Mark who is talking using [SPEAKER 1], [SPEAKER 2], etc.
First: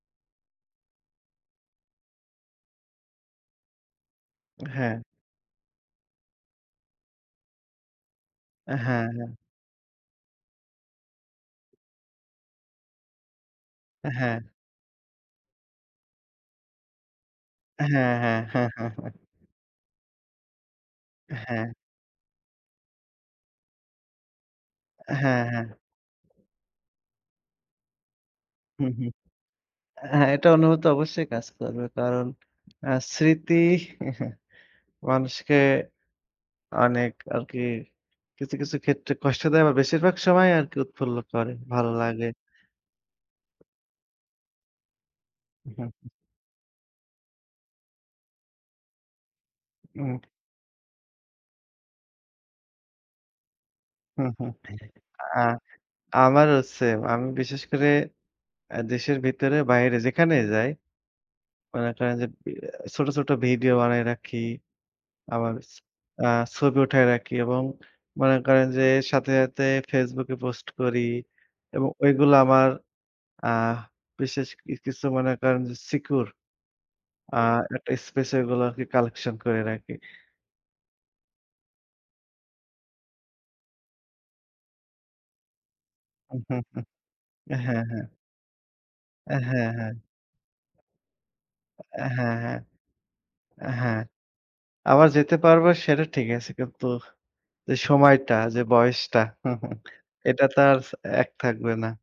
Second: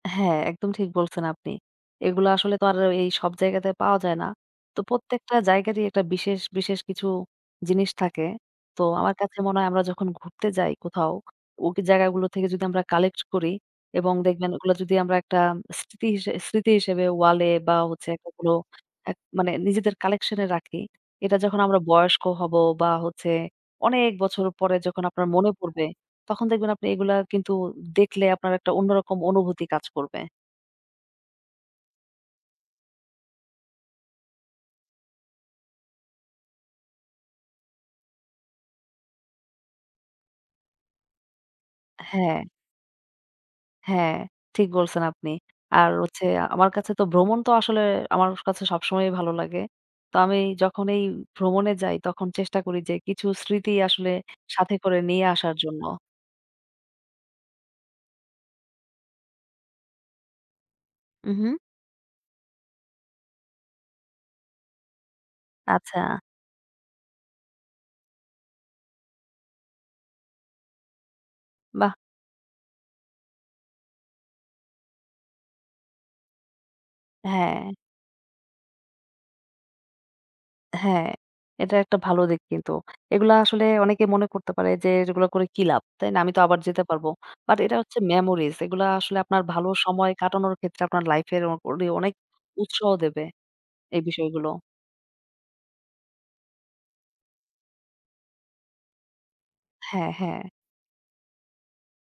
[SPEAKER 1] হ্যাঁ, একদম ঠিক বলছেন আপনি। এগুলো আসলে তো আর এই সব জায়গাতে পাওয়া যায় না। তো
[SPEAKER 2] হ্যাঁ।
[SPEAKER 1] প্রত্যেকটা জায়গারই একটা বিশেষ, বিশেষ কিছু জিনিস থাকে।
[SPEAKER 2] হ্যাঁ,
[SPEAKER 1] তো আমার
[SPEAKER 2] হ্যাঁ।
[SPEAKER 1] কাছে মনে হয় আমরা যখন ঘুরতে যাই কোথাও, ওই জায়গাগুলো থেকে যদি আমরা কালেক্ট করি, এবং
[SPEAKER 2] হ্যাঁ।
[SPEAKER 1] দেখবেন ওগুলা যদি আমরা একটা স্মৃতি হি স্মৃতি হিসেবে ওয়ালে বা হচ্ছে
[SPEAKER 2] হ্যাঁ,
[SPEAKER 1] এগুলো
[SPEAKER 2] হ্যাঁ।
[SPEAKER 1] এক মানে নিজেদের কালেকশন এ রাখি। এটা যখন
[SPEAKER 2] হ্যাঁ।
[SPEAKER 1] আমরা বয়স্ক হব, বা হচ্ছে অনেক বছর পরে যখন আপনার
[SPEAKER 2] হ্যাঁ,
[SPEAKER 1] মনে
[SPEAKER 2] হ্যাঁ।
[SPEAKER 1] পড়বে, তখন দেখবেন আপনি এগুলা কিন্তু দেখলে আপনার একটা
[SPEAKER 2] হুম, হুম,
[SPEAKER 1] অন্যরকম অনুভূতি কাজ করবে।
[SPEAKER 2] হ্যাঁ, এটা অনুভূতি অবশ্যই কাজ করবে। কারণ আ স্মৃতি মানুষকে অনেক আরকি কিছু, কিছু ক্ষেত্রে কষ্ট দেয়, বা বেশিরভাগ সময় আরকি উৎফুল্ল করে। ভালো লাগে।
[SPEAKER 1] হ্যাঁ। হ্যাঁ, ঠিক বলছেন আপনি। আর হচ্ছে, আমার কাছে তো ভ্রমণ তো আসলে আমার কাছে সবসময়ই ভালো লাগে। তো
[SPEAKER 2] উম
[SPEAKER 1] আমি যখনই ভ্রমণে যাই তখন চেষ্টা করি যে কিছু স্মৃতি আসলে সাথে করে নিয়ে
[SPEAKER 2] আ
[SPEAKER 1] আসার জন্য।
[SPEAKER 2] আমারও সেম। আমি বিশেষ করে আ দেশের ভিতরে বাইরে যেখানে যাই।
[SPEAKER 1] উ হুম।
[SPEAKER 2] মনে করেন যে বি এ ছোট, ছোট ভিডিও বানায় রাখি, আমার হস
[SPEAKER 1] আচ্ছা।
[SPEAKER 2] আ ছবি উঠায় রাখি এবং মনে করেন যে সাথে, সাথে Facebook এ পোস্ট করি এবং
[SPEAKER 1] বাহ!
[SPEAKER 2] ওইগুলা আমার আহ বিশেষ কি কিছু মনে করেন যে সিকিউর আ
[SPEAKER 1] হ্যাঁ।
[SPEAKER 2] একটা স্পেশাল গুলাকে কালেকশন করে রাখি।
[SPEAKER 1] হ্যাঁ, এটা একটা ভালো দিক কিন্তু এগুলা আসলে অনেকে মনে করতে পারে যে, এগুলা করে কি লাভ, তাই না? আমি তো আবার যেতে পারব। বাট এটা
[SPEAKER 2] হ্যাঁ,
[SPEAKER 1] হচ্ছে
[SPEAKER 2] হ্যাঁ।
[SPEAKER 1] মেমোরিজ এগুলা আসলে
[SPEAKER 2] এ
[SPEAKER 1] আপনার
[SPEAKER 2] হ্যাঁ,
[SPEAKER 1] ভালো
[SPEAKER 2] হ্যাঁ।
[SPEAKER 1] সময় কাটানোর ক্ষেত্রে আপনার লাইফের অ অডে
[SPEAKER 2] এ
[SPEAKER 1] অনেক
[SPEAKER 2] হ্যাঁ, হ্যাঁ,
[SPEAKER 1] উৎসাহ দেবে,
[SPEAKER 2] এ হ্যাঁ,
[SPEAKER 1] এই বিষয়গুলো।
[SPEAKER 2] আবার যেতে পারবো সেটা ঠিক আছে কিন্তু যে সময়টা, যে বয়সটা
[SPEAKER 1] হ্যাঁ, হ্যাঁ।
[SPEAKER 2] এটা তো আর এক থাকবে না।